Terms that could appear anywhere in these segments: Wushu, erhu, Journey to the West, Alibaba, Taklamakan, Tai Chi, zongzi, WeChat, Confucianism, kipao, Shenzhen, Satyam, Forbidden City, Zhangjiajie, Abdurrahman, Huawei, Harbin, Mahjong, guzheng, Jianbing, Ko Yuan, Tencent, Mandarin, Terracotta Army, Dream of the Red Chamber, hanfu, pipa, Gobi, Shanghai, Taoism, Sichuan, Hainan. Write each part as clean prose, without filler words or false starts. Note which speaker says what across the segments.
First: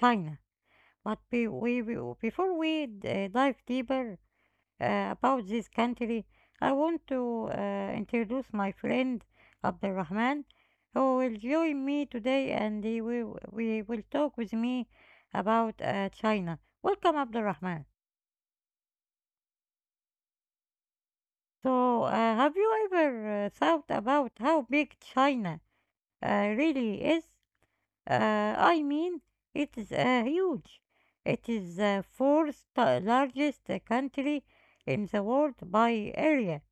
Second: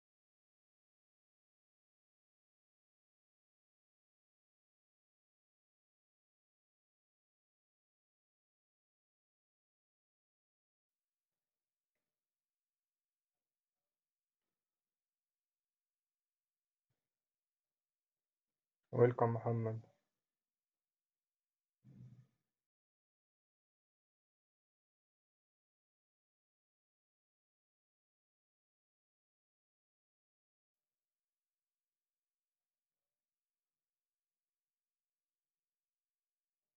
Speaker 1: China. But be- we- before we d- dive deeper, about this country, I want to introduce my friend Abdurrahman, who will join me today and he will, we will talk with me about China. Welcome, Abdurrahman.
Speaker 2: Welcome, Muhammad.
Speaker 1: So, have you ever thought about how big China really is? I mean, it is huge. It is the largest country in the world by area,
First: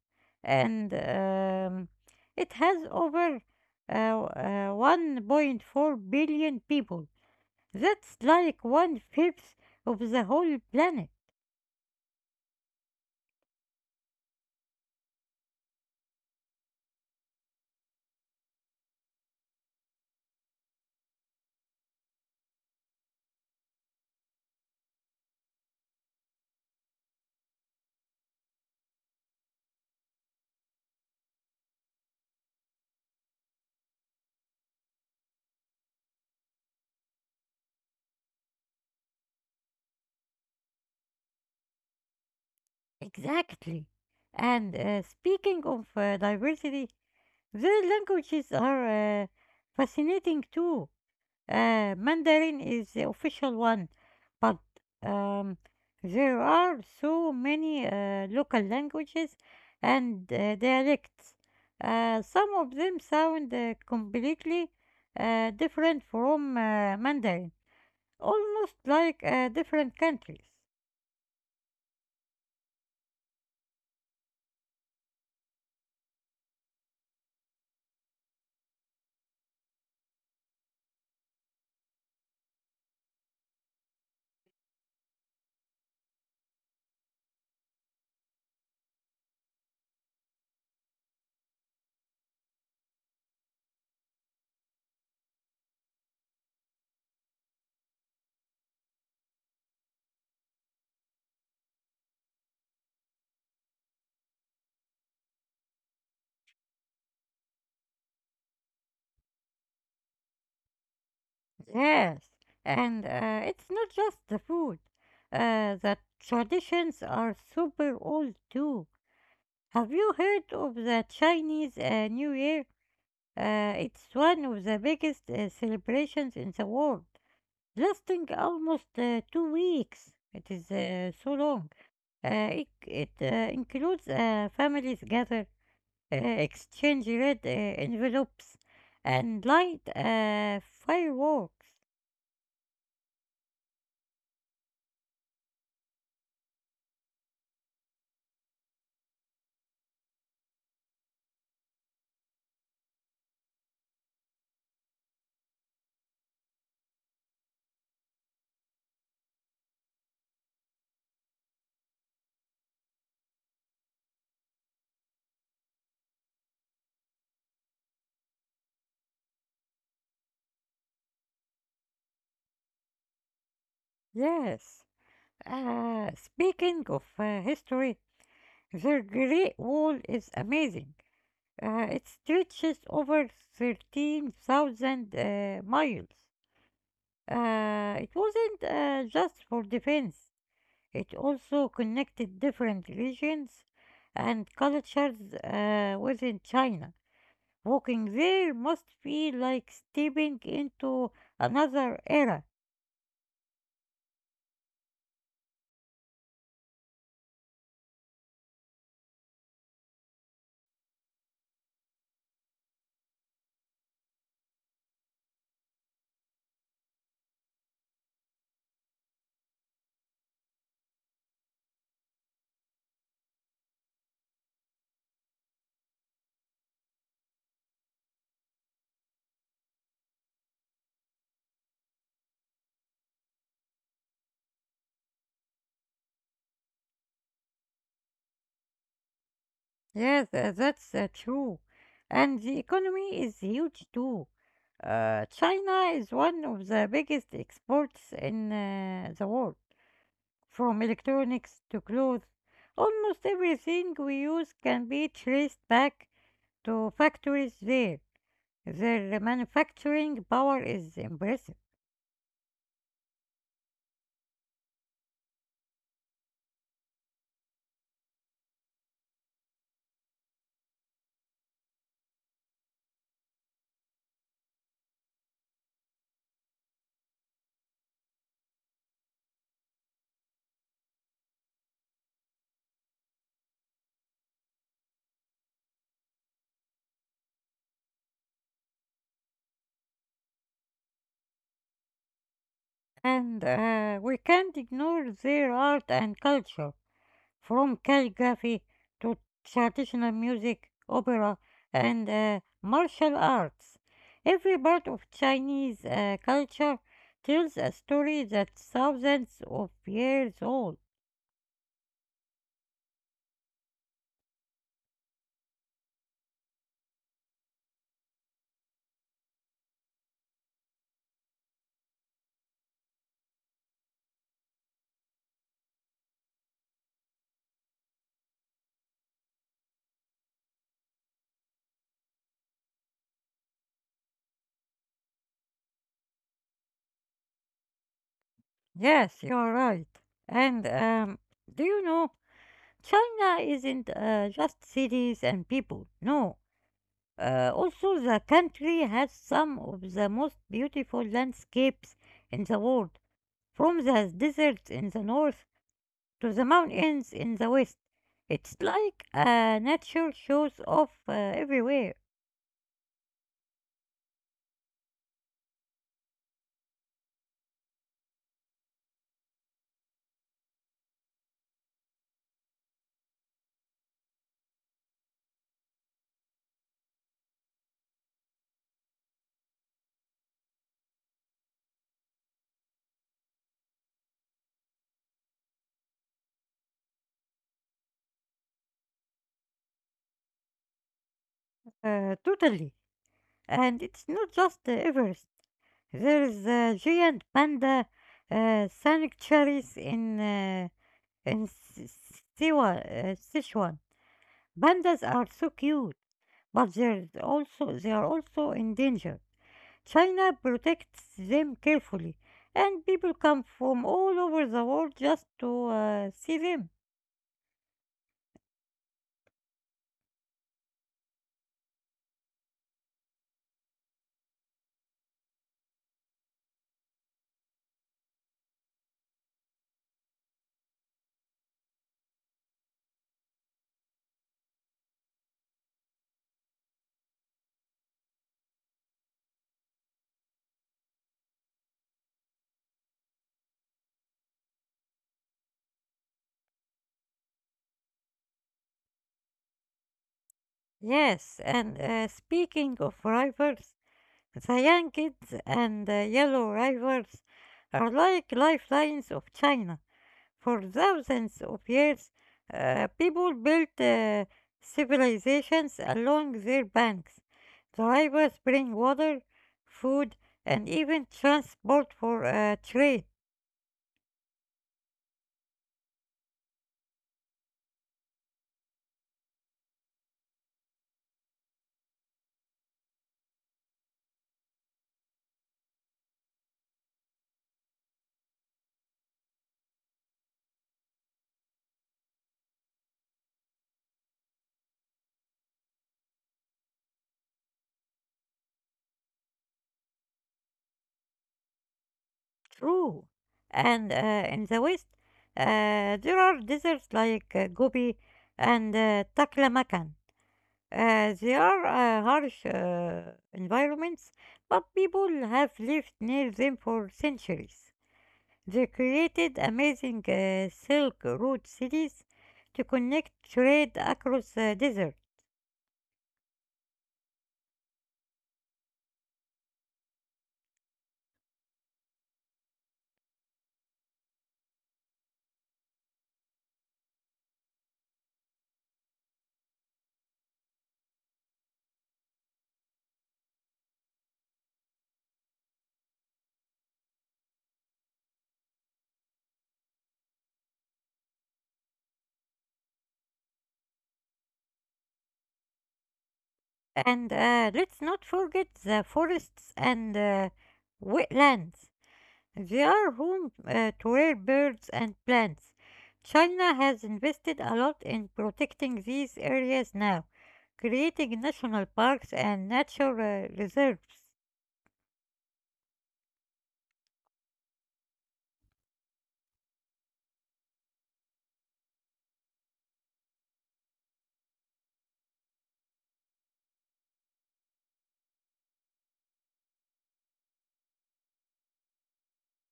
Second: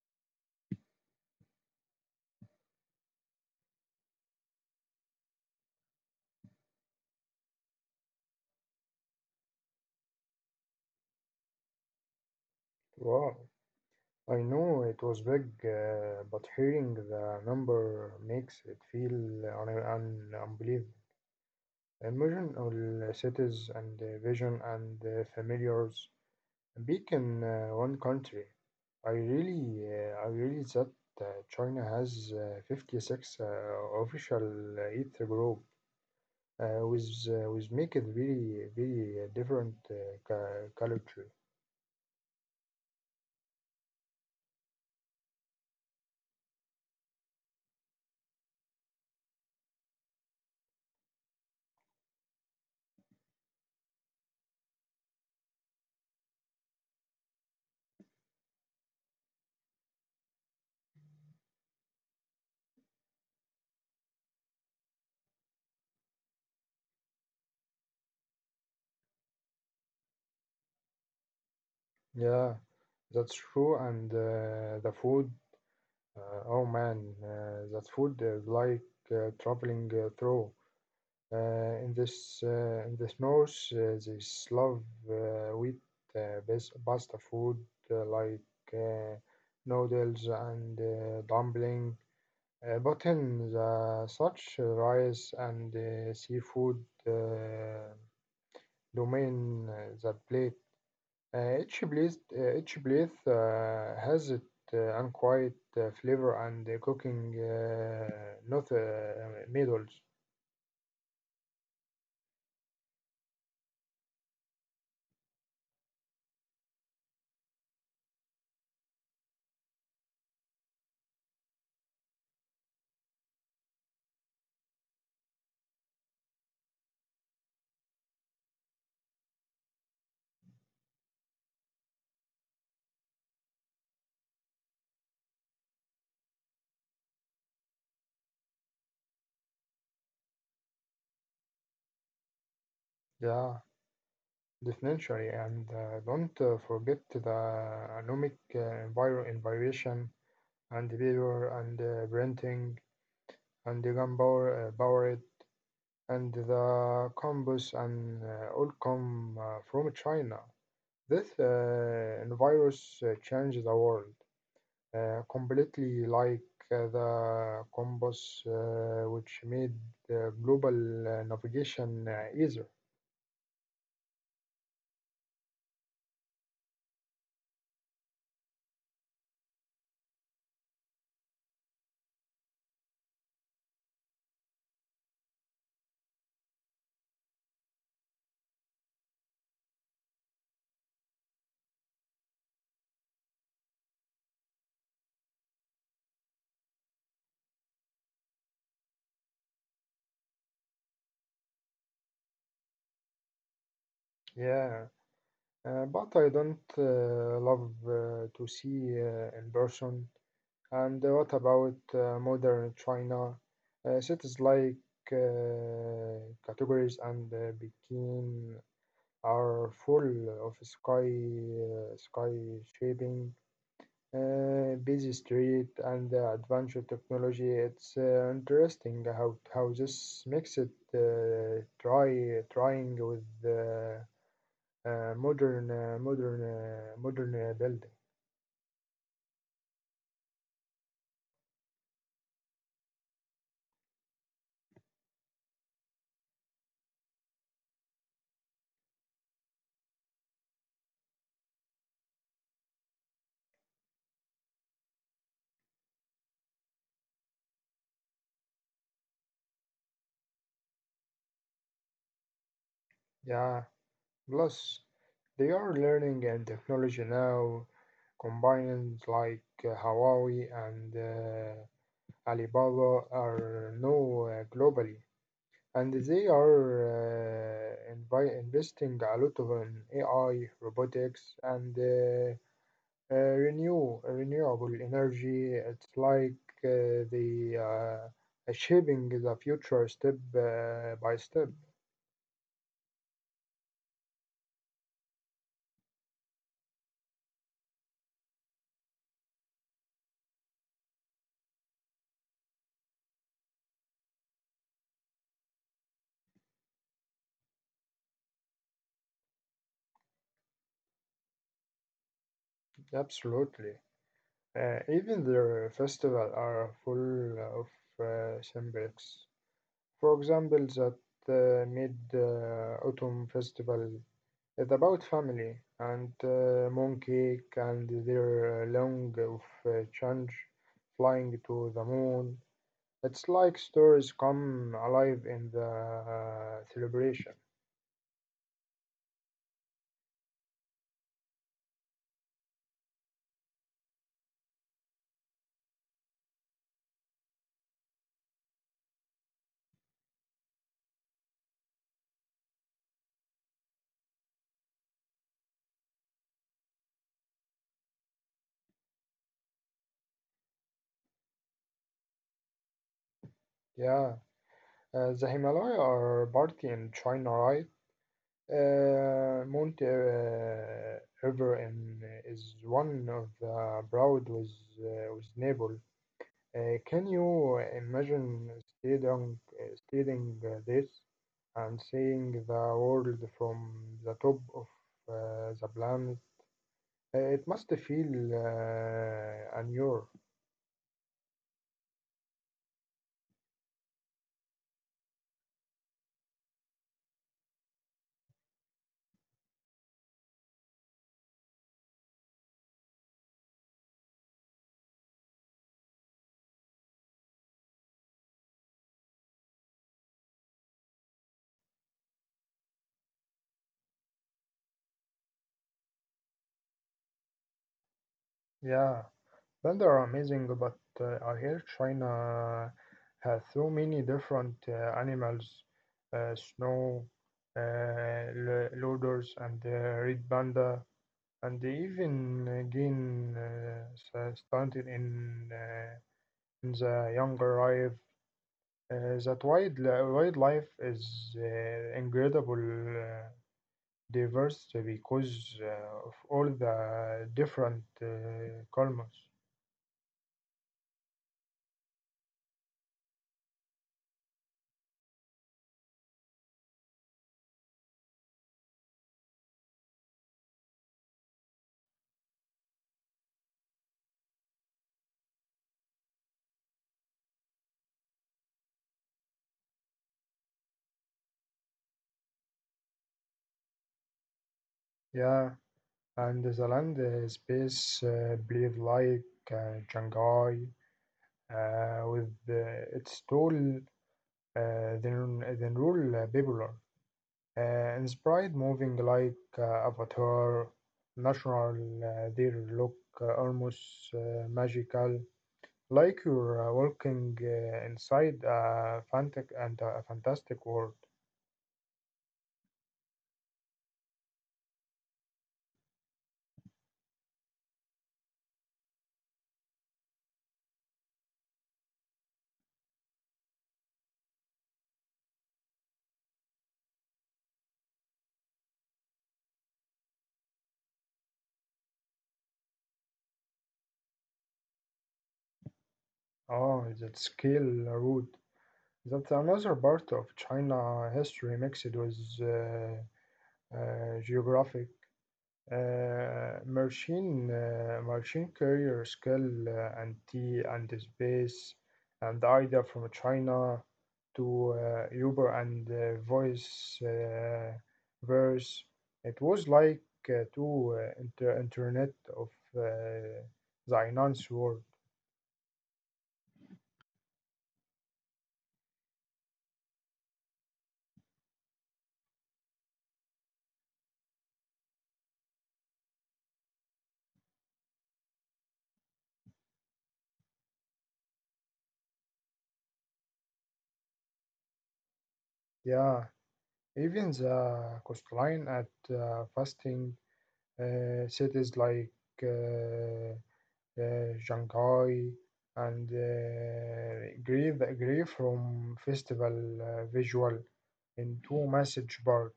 Speaker 1: and it has over 1.4 billion people. That's like one fifth of the whole planet.
Speaker 2: Wow, I know it was big, but hearing the number makes it feel unbelievable. Imagine all cities and vision and familiars back in one country. I really, I really thought uh, China has 56 official Ether group, with make it very, very different culture.
Speaker 1: Exactly. And speaking of diversity, their languages are fascinating too. Mandarin is the official one, but um, there are so many local languages and dialects. Some of them sound completely different from Mandarin, almost like different countries.
Speaker 2: Yeah. That's true, and the food, oh man, that food is like traveling through. In this north, they love wheat pasta food uh, like uh, noodles and dumpling. But in the such rice and seafood uh, domain, that plate. Each place has its own quiet flavor and cooking, not medals.
Speaker 1: Yes, and it's not just the food. The traditions are super old too. Have you heard of the Chinese New Year? It's one of the biggest celebrations in the world, lasting almost 2 weeks. It is so long. It includes families gather, exchange red envelopes, and light fireworks.
Speaker 2: Yeah, definitely. And don't forget the anomic enviration and the paper and printing and the gunpowder powered and the compass and all come from China. This virus changed the world completely, like the compass, which made global navigation easier.
Speaker 1: Yes. Speaking of history, the Great Wall is amazing. It stretches over 13,000 miles. It wasn't just for defense, it also connected different regions and cultures within China. Walking there must be like stepping into another era.
Speaker 2: Yeah, but I don't love to see in person. And what about modern China? Cities like uh, categories and Peking are full of sky shaping, busy street and the advanced technology. It's interesting how this makes it trying with the modern building.
Speaker 1: Yes, that's true. And the economy is huge too. China is one of the biggest exports in the world. From electronics to clothes, almost everything we use can be traced back to factories there. Their manufacturing power is impressive.
Speaker 2: Yeah, plus they are learning and technology now, combining like Huawei and Alibaba are now globally. And they are investing a lot of in AI, robotics, and renewable energy. It's like the shaping the future step by step.
Speaker 1: And we can't ignore their art and culture, from calligraphy to traditional music, opera, and martial arts. Every part of Chinese culture tells a story that's thousands of years old.
Speaker 2: Absolutely. Even their festival are full of symbols. For example, that mid autumn festival. It's about family and monkey and their long of change flying to the moon. It's like stories come alive in the celebration.
Speaker 1: Yes, you're right. And do you know, China isn't just cities and people. No. Also, the country has some of the most beautiful landscapes in the world, from the deserts in the north to the mountains in the west. It's like nature shows off everywhere,
Speaker 2: Yeah, the Himalaya are party in China, right? Mount Ever in, is one of the proud with Nepal. Can you imagine studying, studying this and seeing the world from the top of the planet? It must feel unreal.
Speaker 1: totally. And it's not just the Everest. There's the giant panda sanctuaries in in Sichuan. Pandas are so cute, but they are also in danger. China protects them carefully, and people come from all over the world just to see them.
Speaker 2: Yeah, plants are amazing, but I hear China has so many different animals: snow, loaders, and red panda. And they even gain started in the younger life. Wildlife is incredible, diverse because of all the different colours.
Speaker 1: Yes, and speaking of rivals, the young and the yellow rivals are like lifelines of China. For thousands of years, people built civilizations along their banks. The rivers bring water, food, and even transport for trade.
Speaker 2: Yeah, and the land space believe like Shanghai with its tall then rule people. Inspired moving like Avatar, natural, their look almost magical, like you're walking inside a fantastic world.
Speaker 1: True. And in the west, there are deserts like Gobi and Taklamakan. They are harsh environments, but people have lived near them for centuries. They created amazing Silk Road cities to connect trade across the desert.
Speaker 2: Oh, that scale route. That's another part of China history mixed with uh, geographic. Machine career skill and tea and space and the idea from China to Uber and voice verse. It was like two internet of uh, the finance world.
Speaker 1: And let's not forget the forests and wetlands. They are home to rare birds and plants. China has invested a lot in protecting these areas now, creating national parks and nature reserves.
Speaker 2: Yeah, even the coastline at fasting cities like Uh, Shanghai, and Grey from Festival Visual into Message Board.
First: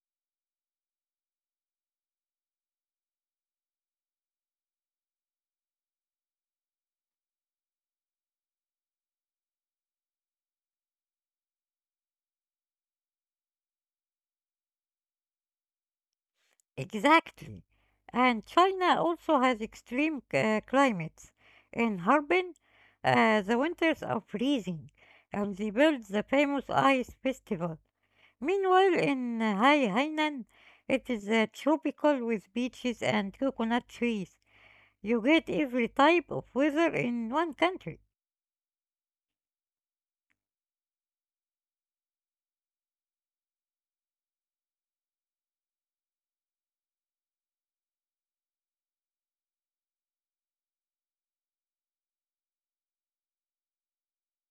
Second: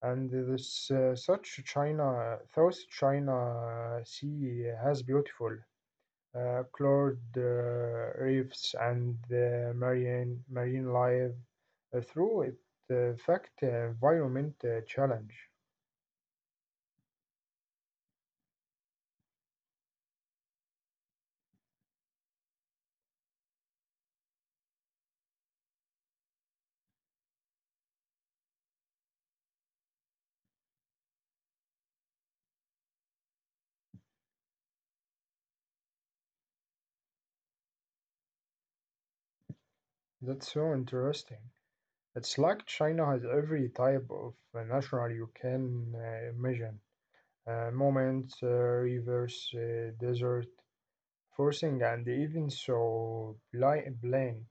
Speaker 2: And this South China Sea has beautiful colored reefs and marine life through it. Fact environment challenge.
Speaker 1: Exactly. And China also has extreme climates. In Harbin, the winters are freezing, and they built the famous Ice Festival. Meanwhile, in Hainan, it is tropical with beaches and coconut trees. You get every type of weather in one country.
Speaker 2: That's so interesting. It's like China has every type of natural you can imagine: mountains, rivers, desert, forcing, and even plain.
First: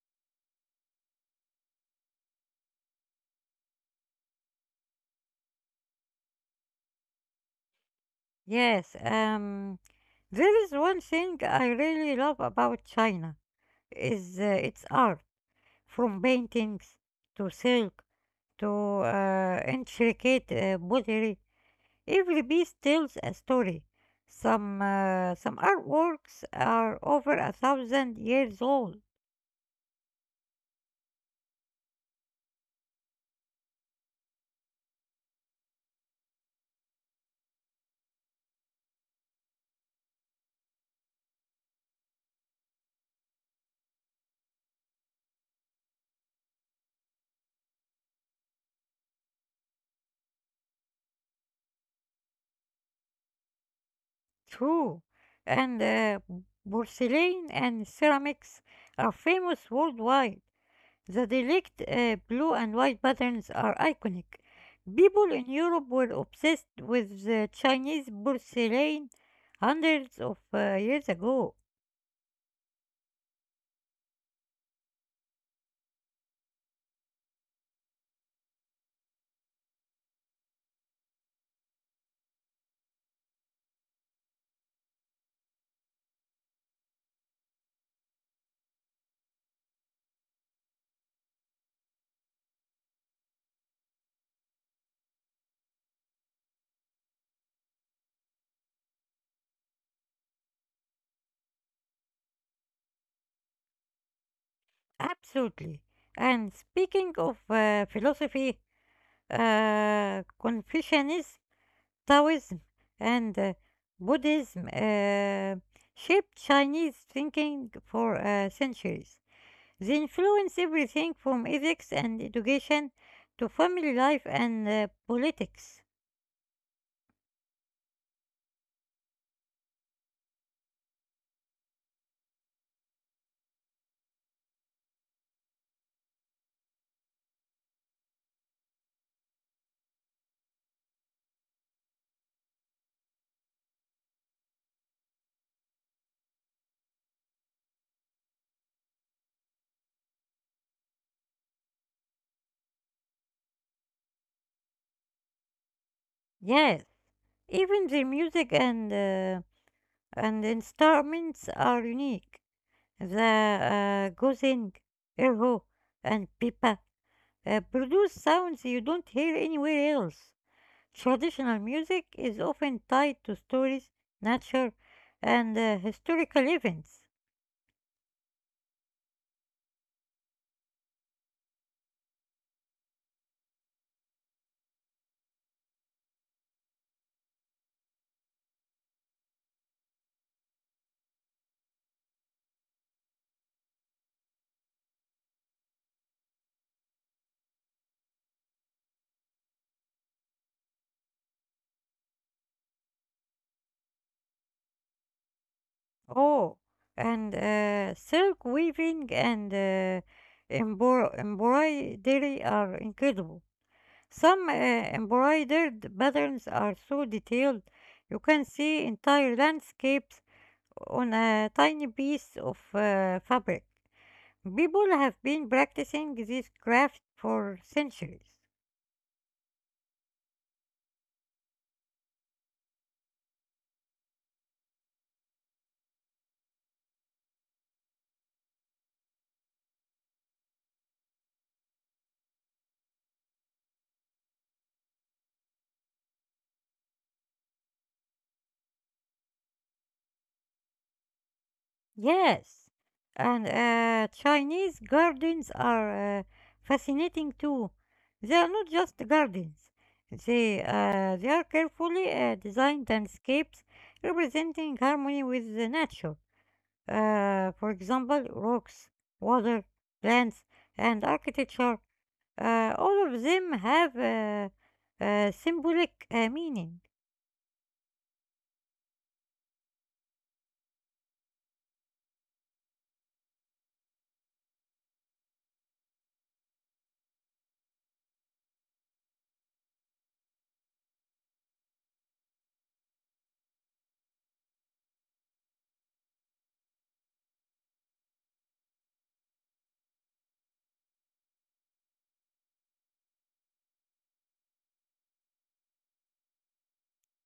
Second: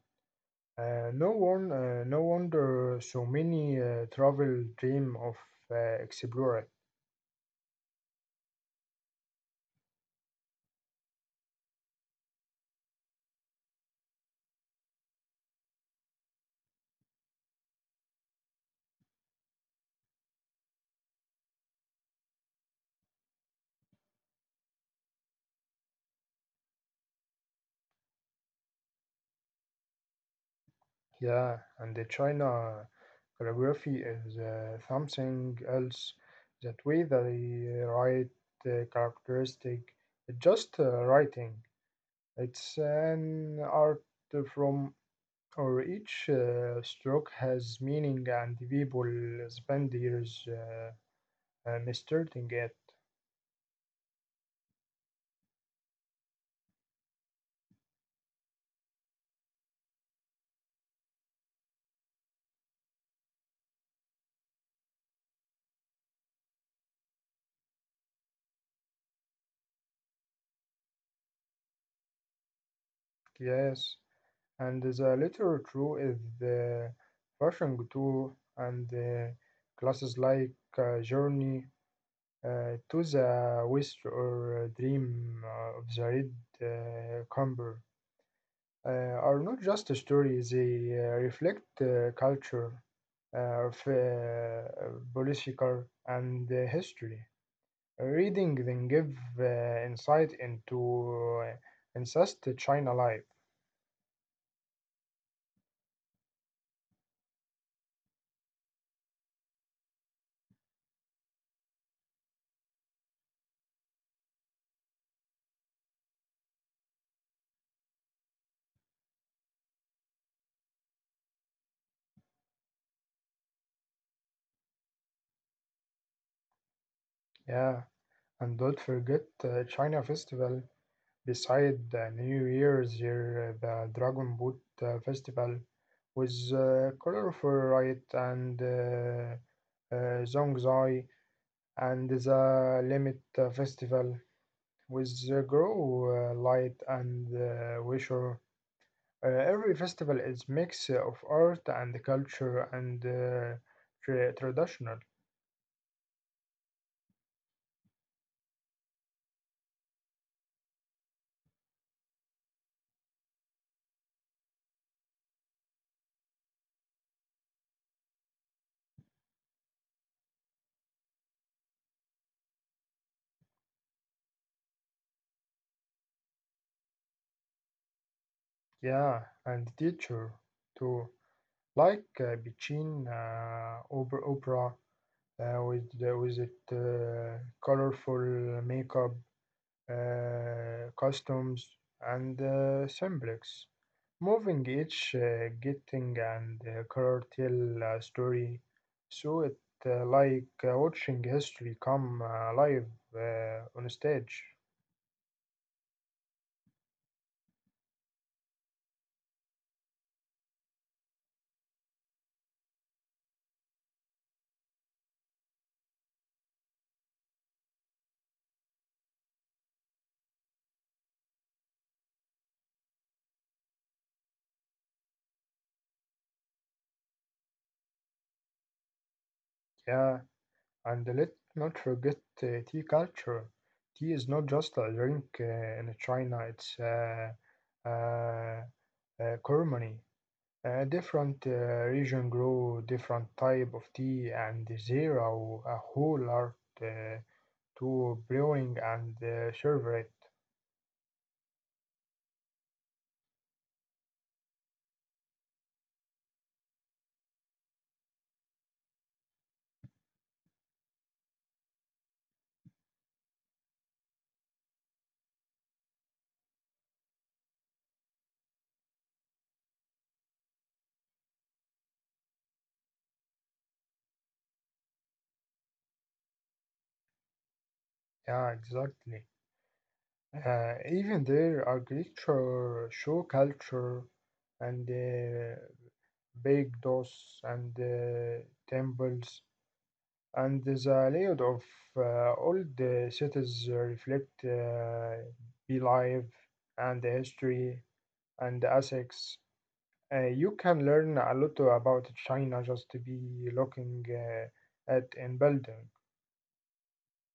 Speaker 2: No wonder so many travel dream of exploring.
Speaker 1: Yes, there is one thing I really love about China is its art, from paintings to silk to intricate pottery, every piece tells a story. Some artworks are over a thousand years old,
Speaker 2: Yeah, and the China calligraphy is something else. That way they write characteristic, just writing. It's an art from, or each stroke has meaning and people spend years mastering it.
Speaker 1: true, and porcelain and ceramics are famous worldwide. The delicate blue and white patterns are iconic. People in Europe were obsessed with the Chinese porcelain hundreds of years ago.
Speaker 2: Yes, and the literature is the fashion too, and classes like Journey to the West or Dream of the Red Camper, uh, are not just stories, they reflect culture, political, and history. Reading them give insight into incest China life.
Speaker 1: Absolutely. And speaking of philosophy, Confucianism, Taoism, and Buddhism shaped Chinese thinking for centuries. They influence everything from ethics and education to family life and politics.
Speaker 2: Yeah, and don't forget China Festival. Beside the New Year's, here, the Dragon Boat Festival with colorful light and zhongzai, and the Limit Festival with the Grow Light and Wisher. Every festival is mix of art and culture and traditional,
Speaker 1: Yes, even their music and instruments are unique. The guzheng, erhu, and pipa produce sounds you don't hear anywhere else. Traditional music is often tied to stories, nature, and historical events.
Speaker 2: yeah, and teacher too, like Bichin opera with it colorful makeup, customs, and simplex. Moving each, getting and curtail story, so it like watching history come live on stage.
Speaker 1: Oh, and silk weaving and embroidery are incredible. Some embroidered patterns are so detailed you can see entire landscapes on a tiny piece of fabric. People have been practicing this craft for centuries.
Speaker 2: Yeah, and let not forget tea culture. Tea is not just a drink in China; it's uh, a ceremony. Different region grow different type of tea and there are a whole art uh, to brewing and serve it.
Speaker 1: Yes, and Chinese gardens are fascinating too. They are not just gardens. They are carefully designed landscapes representing harmony with the nature. For example, rocks, water, plants, and architecture. All of them have symbolic meaning.
Speaker 2: Yeah, exactly. Even their agriculture show culture and big doors and temples and the layout of old cities reflect belief and history and assets. You can learn a lot about China just to be looking at in building.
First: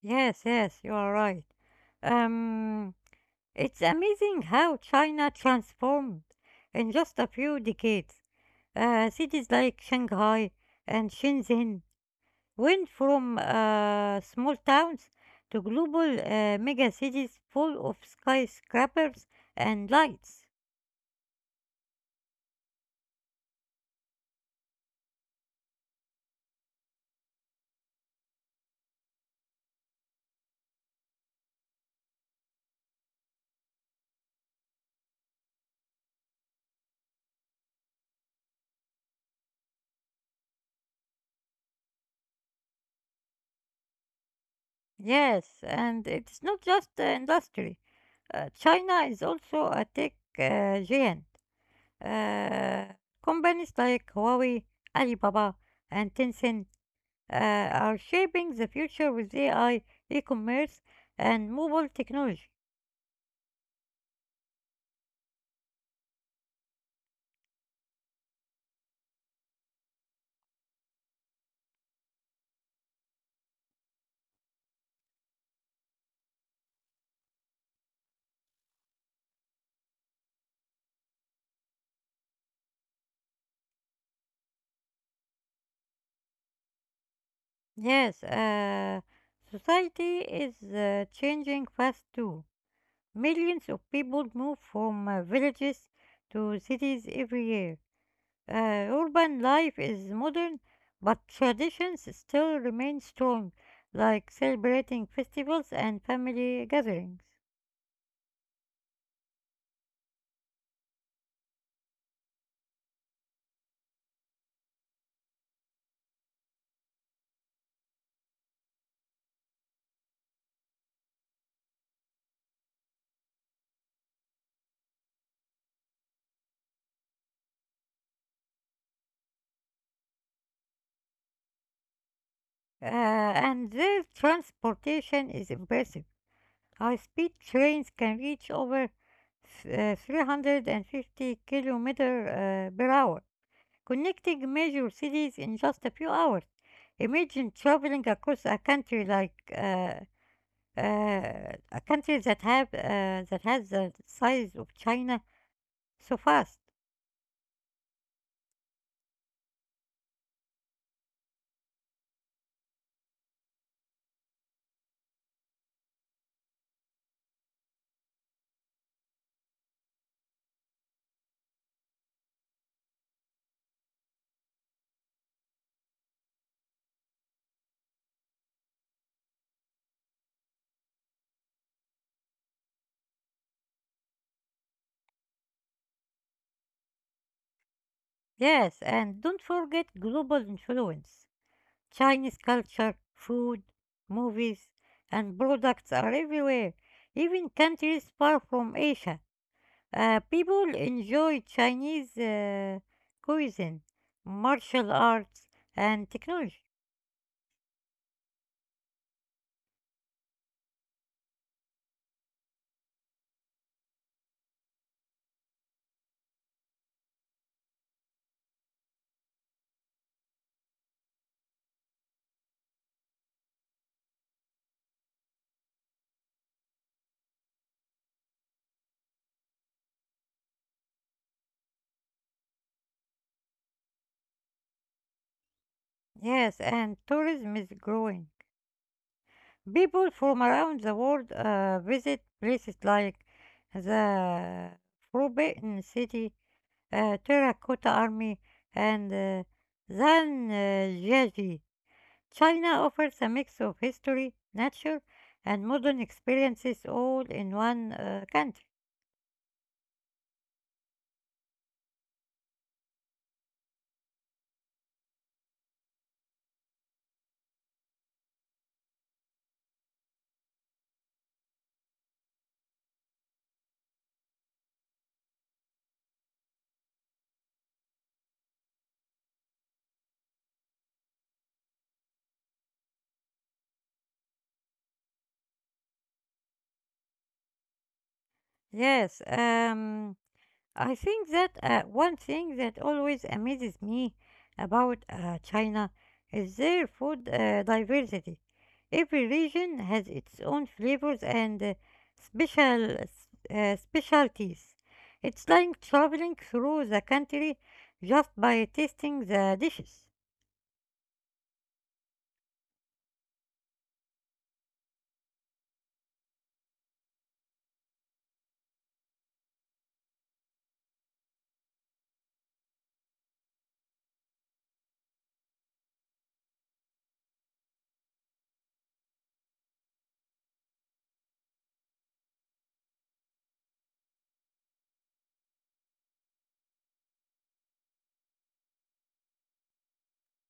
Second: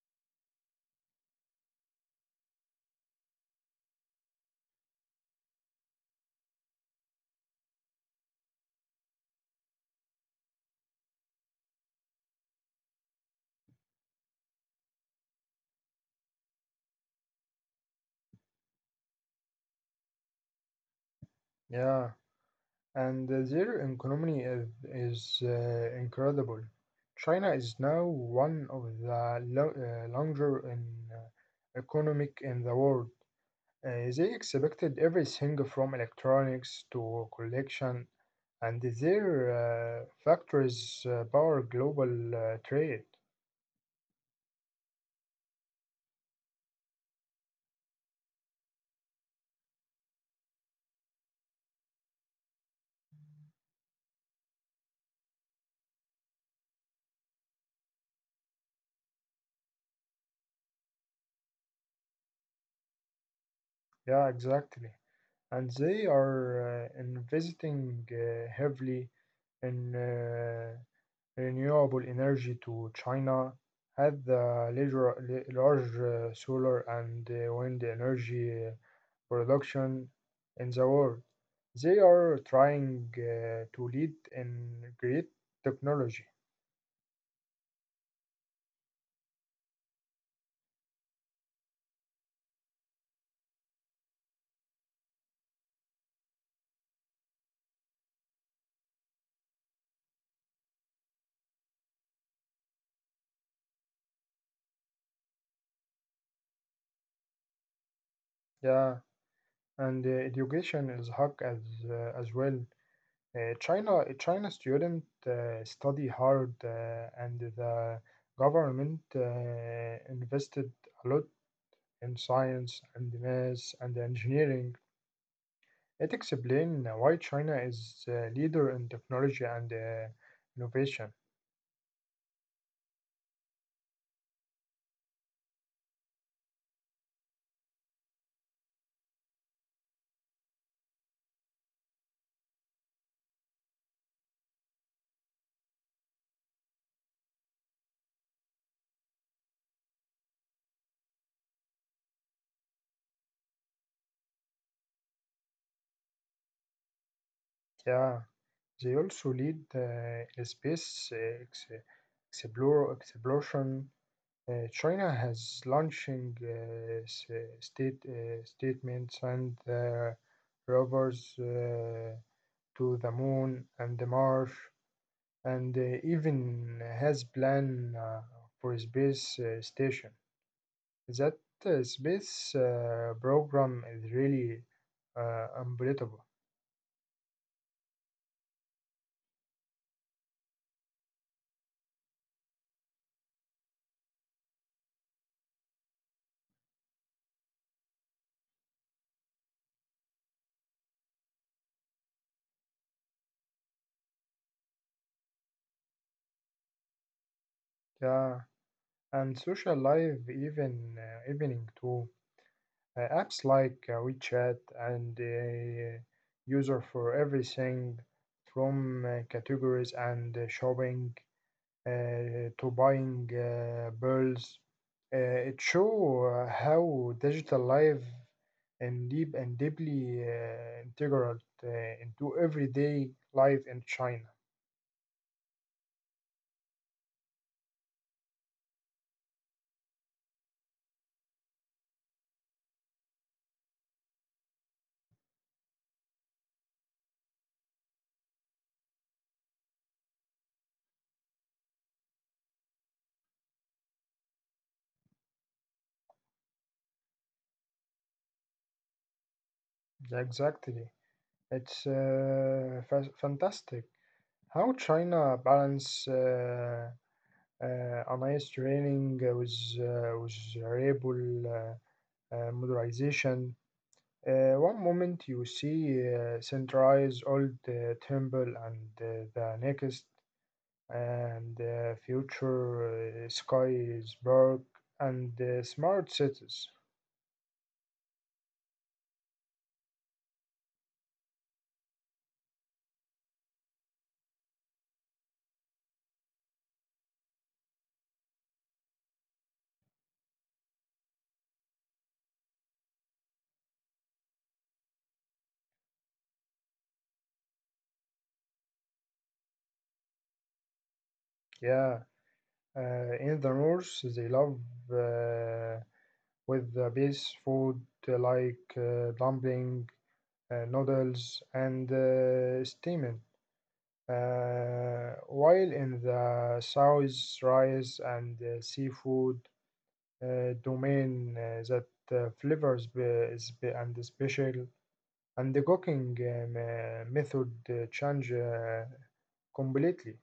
Speaker 1: Yes, you are right. Um, it's amazing how China transformed in just a few decades. Cities like Shanghai and Shenzhen went from small towns to global mega cities full of skyscrapers and lights.
Speaker 2: Yeah, and their economy is incredible. China is now one of the larger in, uh, economic in the world. They expected everything from electronics to collection, and their factories power global trade.
Speaker 1: Yes, and it's not just industry. China is also a tech giant. Uh, Companies like Huawei, Alibaba, and Tencent are shaping the future with AI, e-commerce, and mobile technology.
Speaker 2: Yeah, exactly, and they are investing heavily in renewable energy. To China had the large solar and wind energy production in the world. They are trying to lead in great technology.
Speaker 1: Yes, society is changing fast too. Millions of people move from villages to cities every year. Urban life is modern, but traditions still remain strong, like celebrating festivals and family gatherings.
Speaker 2: Yeah, and education is hug as well. China student study hard, and the government invested a lot in science and math and engineering. It explains why China is a leader in technology and innovation.
Speaker 1: And their transportation is impressive. High speed trains can reach over f- 350 kilometers per hour, connecting major cities in just a few hours. Imagine traveling across uh, a country that have that has the size of China so fast.
Speaker 2: Yeah, they also lead in space ex- exploration. China has launching state statements and rovers to the moon and the Mars, and even has plan for a space station. That space program is really unbelievable.
Speaker 1: Yes, and don't forget global influence. Chinese culture, food, movies, and products are everywhere. Even countries far from Asia, people enjoy Chinese cuisine, martial arts, and technology.
Speaker 2: Yeah, and social life even evening too. Apps like WeChat and User for everything from categories and shopping to buying pearls. Uh, it show how digital life and deeply integral uh, into everyday life in China.
Speaker 1: Yes, and tourism is growing. People from around the world visit places like the Forbidden City, Terracotta Army, and Zhangjiajie. China offers a mix of history, nature, and modern experiences all in one country.
Speaker 2: Exactly, it's fantastic how China balance a nice training with variable modularization. One moment you see centralized old temple and the next, and future sky is dark and smart cities.
Speaker 1: Yes, I think that one thing that always amazes me about China is their food diversity. Every region has its own flavors and special specialties. It's like traveling through the country just by tasting the dishes.
Speaker 2: Yeah, in the north they love uh, with the base food dumpling, noodles, and steaming. While in the south, rice and seafood domain that flavors and special, and the cooking method change completely,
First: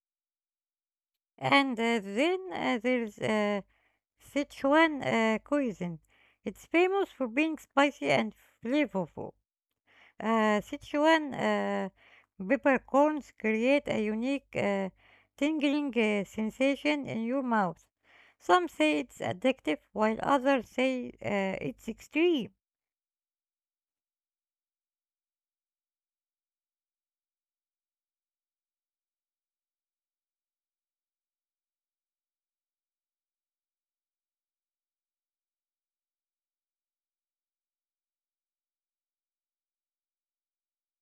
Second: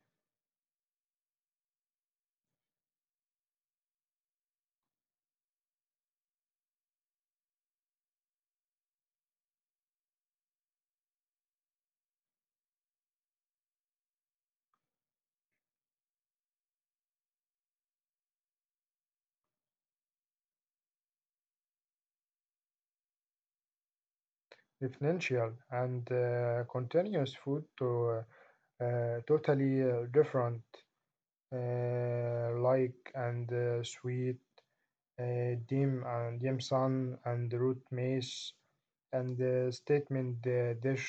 Speaker 1: And then there's Sichuan cuisine. It's famous for being spicy and flavorful. Sichuan peppercorns create a unique tingling sensation in your mouth. Some say it's addictive, while others say it's extreme.
Speaker 2: differential and continuous food to totally different, like and sweet. uh, Dimson and root mace and statement dish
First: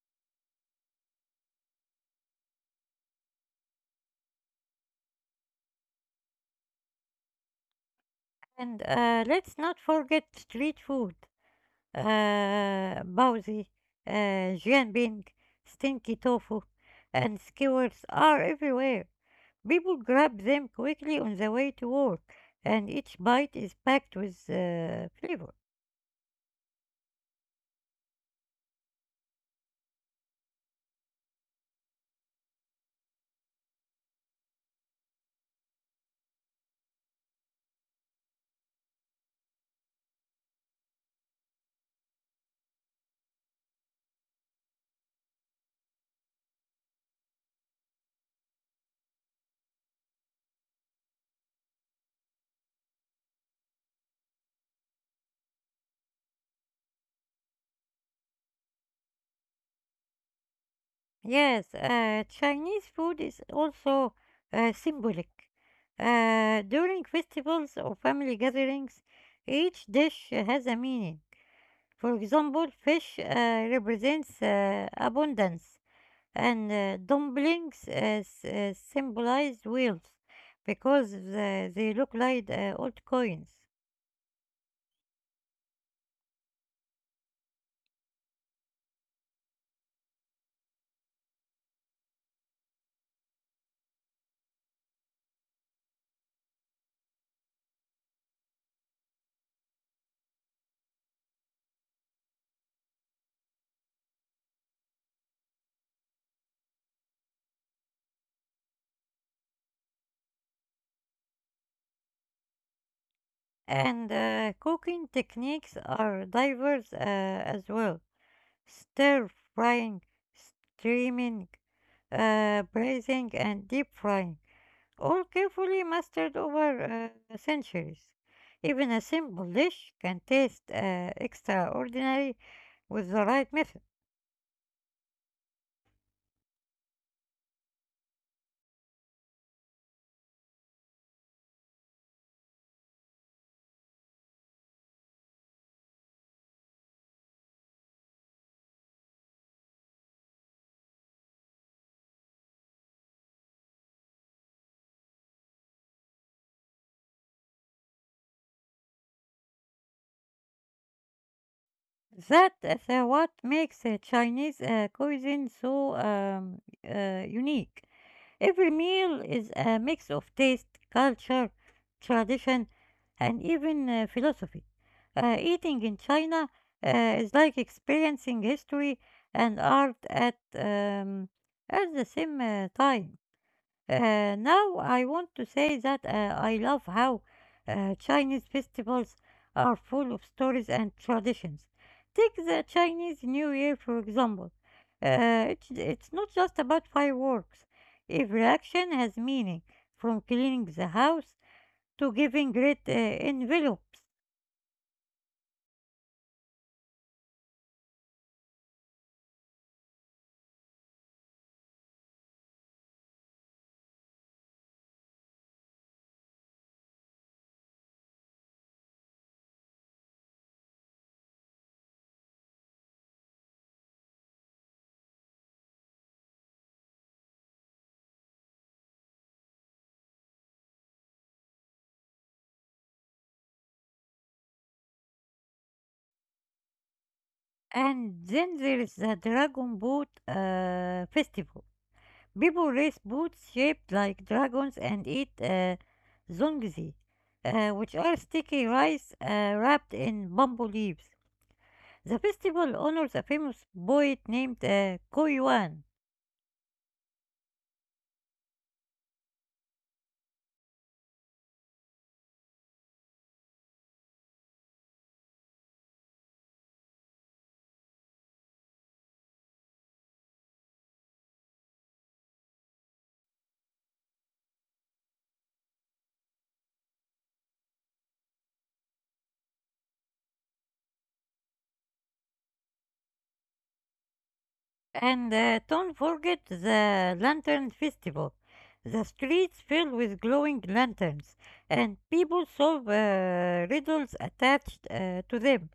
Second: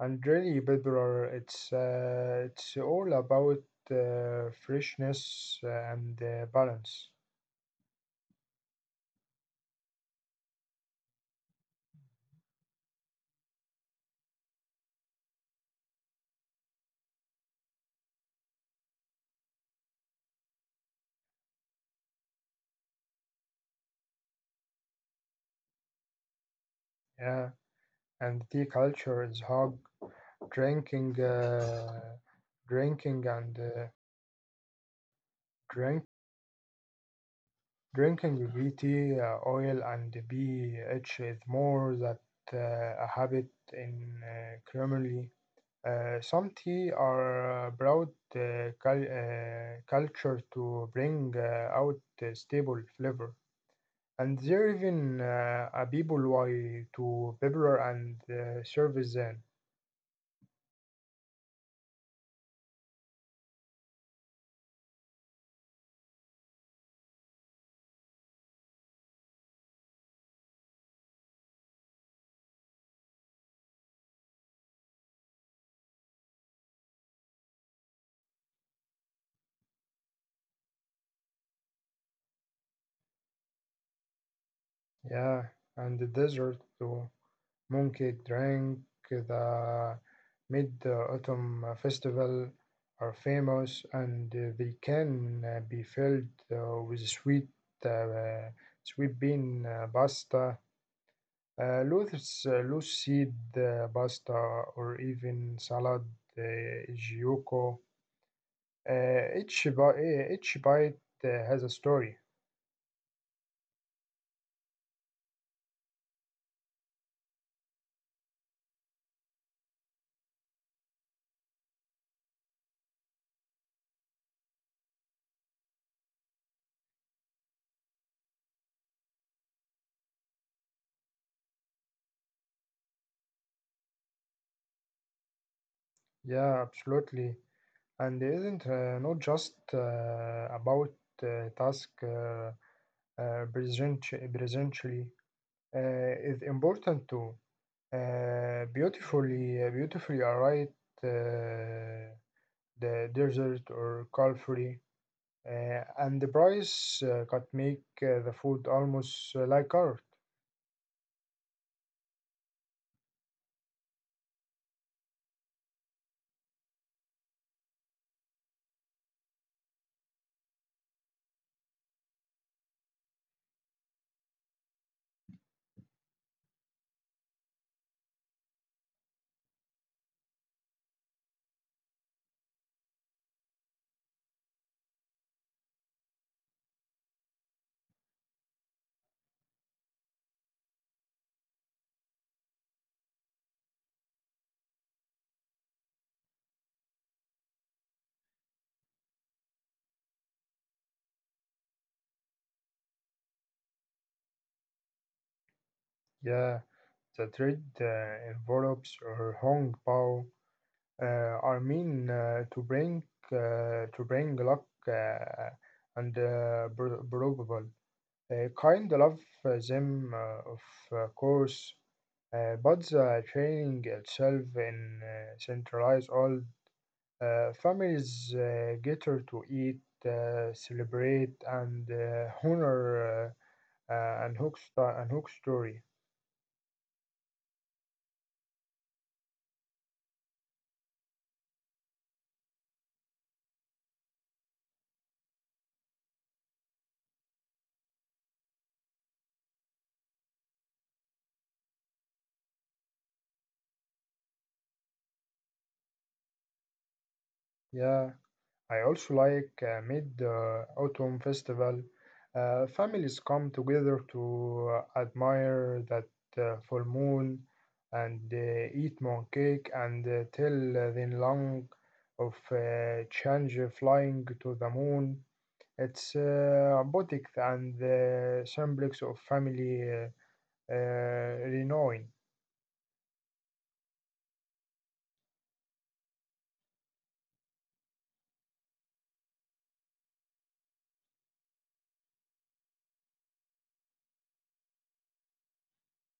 Speaker 2: and really popular. It's all about freshness and balance.
Speaker 1: And let's not forget street food. Bowsy, uh, Jianbing, stinky tofu, and skewers are everywhere. People grab them quickly on the way to work, and each bite is packed with flavor.
Speaker 2: Yeah, and tea culture is how drinking, uh, drinking and uh, drink drinking green tea, oil and BH is more that a habit in creamery. Some tea are broad culture to bring out a stable flavor, and there even a people why to pepper and servizan.
Speaker 1: Yes, Chinese food is also symbolic. During festivals or family gatherings, each dish has a meaning. For example, fish represents abundance, and dumplings symbolize wealth because they look like old coins.
Speaker 2: Yeah, and the desert to monkey drink the mid autumn festival are famous and they can be filled with sweet uh, bean pasta, loose seed pasta, or even salad uh, gioco. Each bite has a story.
Speaker 1: And cooking techniques are diverse as well. Stir frying, steaming, braising, and deep frying, all carefully mastered over centuries. Even a simple dish can taste extraordinary with the right method.
Speaker 2: Yeah, absolutely. And it isn't not just about task uh, present, presently. Uh, it's important to beautifully write uh, the desert or culture. And the price could make the food almost like art.
Speaker 1: That is so what makes Chinese cuisine so unique. Every meal is a mix of taste, culture, tradition, and even philosophy. Eating in China is like experiencing history and art at the same time. Now I want to say that I love how Chinese festivals are full of stories and traditions. Take the Chinese New Year for example. It's not just about fireworks. Every action has meaning, from cleaning the house to giving great envelopes.
Speaker 2: Yeah, the trade envelopes or Hong Bao are mean to bring luck and probable. Kind love of course, but the training itself in centralize all. Families gather to eat, celebrate, and honor an hook story.
Speaker 1: And then there is the Dragon Boat Festival. People raise boots shaped like dragons and eat zongzi, which are sticky rice wrapped in bamboo leaves. The festival honors a famous poet named Ko Yuan.
Speaker 2: Yeah, I also like mid autumn festival. Families come together to admire that full moon and eat moon cake and tell the long of change flying to the moon. It's robotic and the semblance of family uh, renown.
Speaker 1: And don't forget the Lantern Festival. The streets fill with glowing lanterns, and people solve riddles attached to them.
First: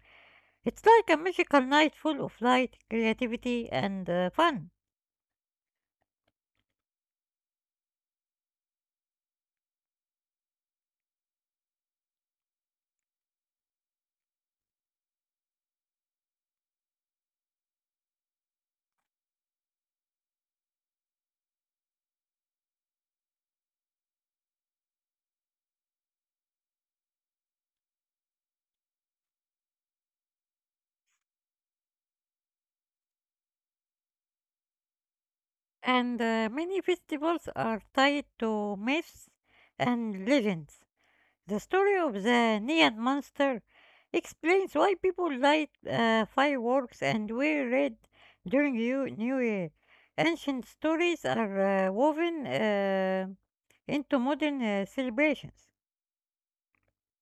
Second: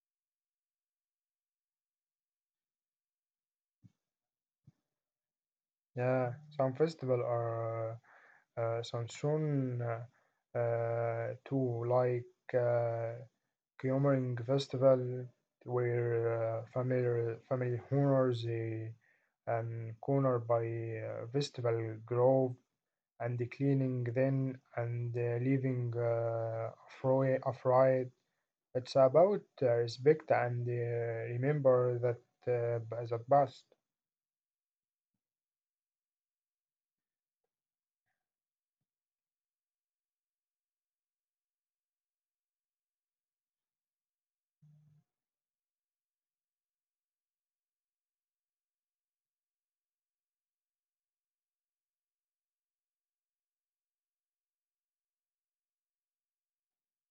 Speaker 1: It's like a magical night full of light, creativity, and fun.
Speaker 2: Yeah, some festival are some soon too, like Qumran festival where family honors the and corner by festival grove and the cleaning then and leaving afraid It's about respect and remember that that past.
Speaker 1: And many festivals are tied to myths and legends. The story of the Neon Monster explains why people light fireworks and wear red during New Year. Ancient stories are woven into modern celebrations.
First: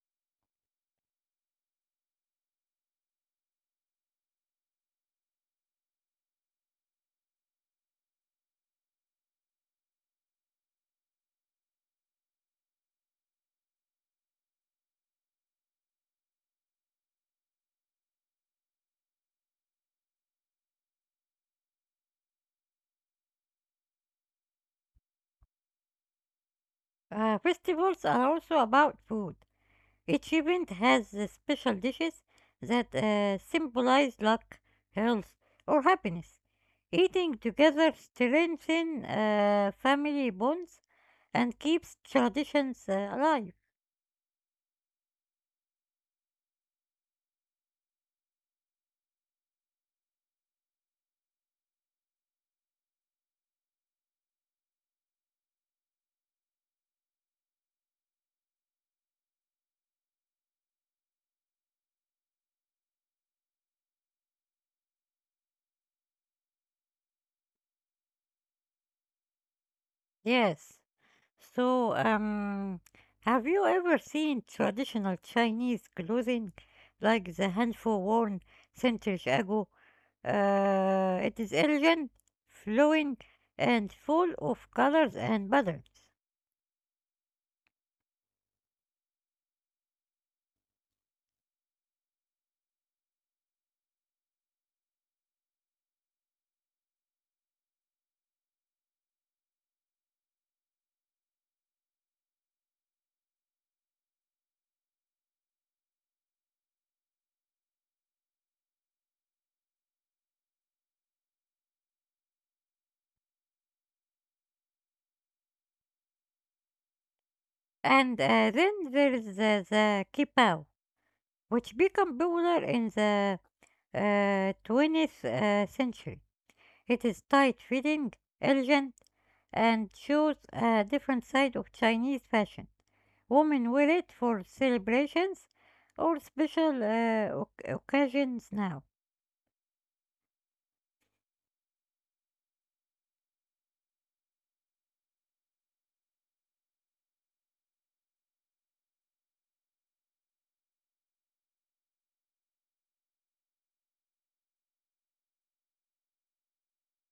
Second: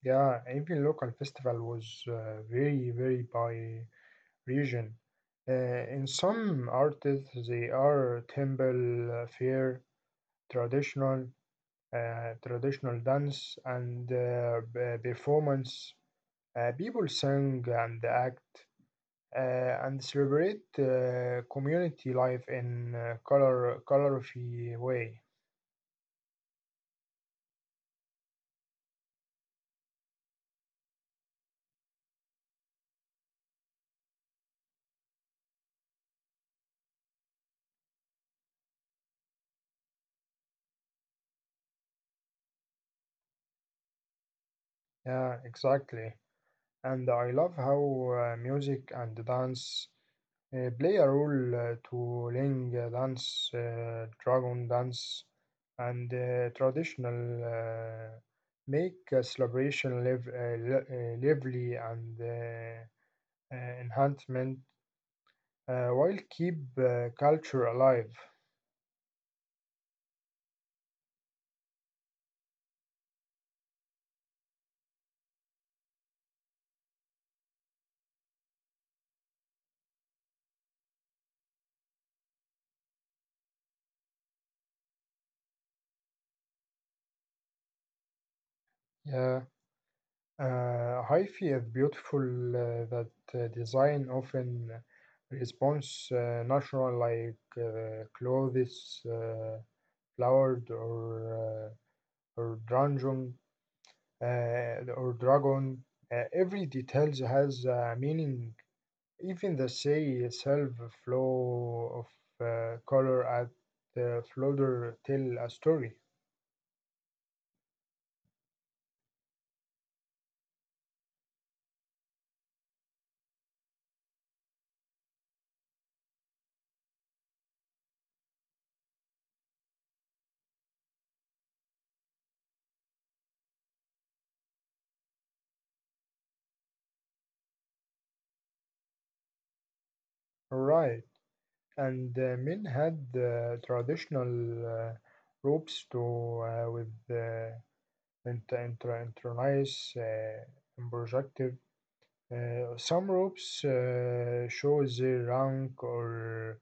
Speaker 2: Yeah, even local festival was very very by region. In some artists, they are temple fair, traditional, traditional dance and performance. People sing and act and celebrate community life in colorful way.
Speaker 1: Festivals are also about food. Each event has special dishes that symbolize luck, health, or happiness. Eating together strengthens family bonds and keeps traditions alive.
Speaker 2: Yeah, exactly. And I love how music and dance play a role to link dance, dragon dance, and traditional make a celebration live, lively and enhancement while keep culture alive.
Speaker 1: Yes. So, um, have you ever seen traditional Chinese clothing like the handful worn centuries ago? It is elegant, flowing, and full of colors and patterns.
Speaker 2: Yeah. Hyphy is beautiful that design often responds natural like clothes, flowered or dragon or dragon. Every details has a meaning. Even the say itself, flow of color at the floater tell a story.
Speaker 1: And Then there is the kipao, which became popular in the 20th century. It is tight fitting, elegant, and shows a different side of Chinese fashion. Women wear it for celebrations or special occasions now.
Speaker 2: Right, and men had traditional uh, ropes to with intraneous and projective. Some ropes show their rank or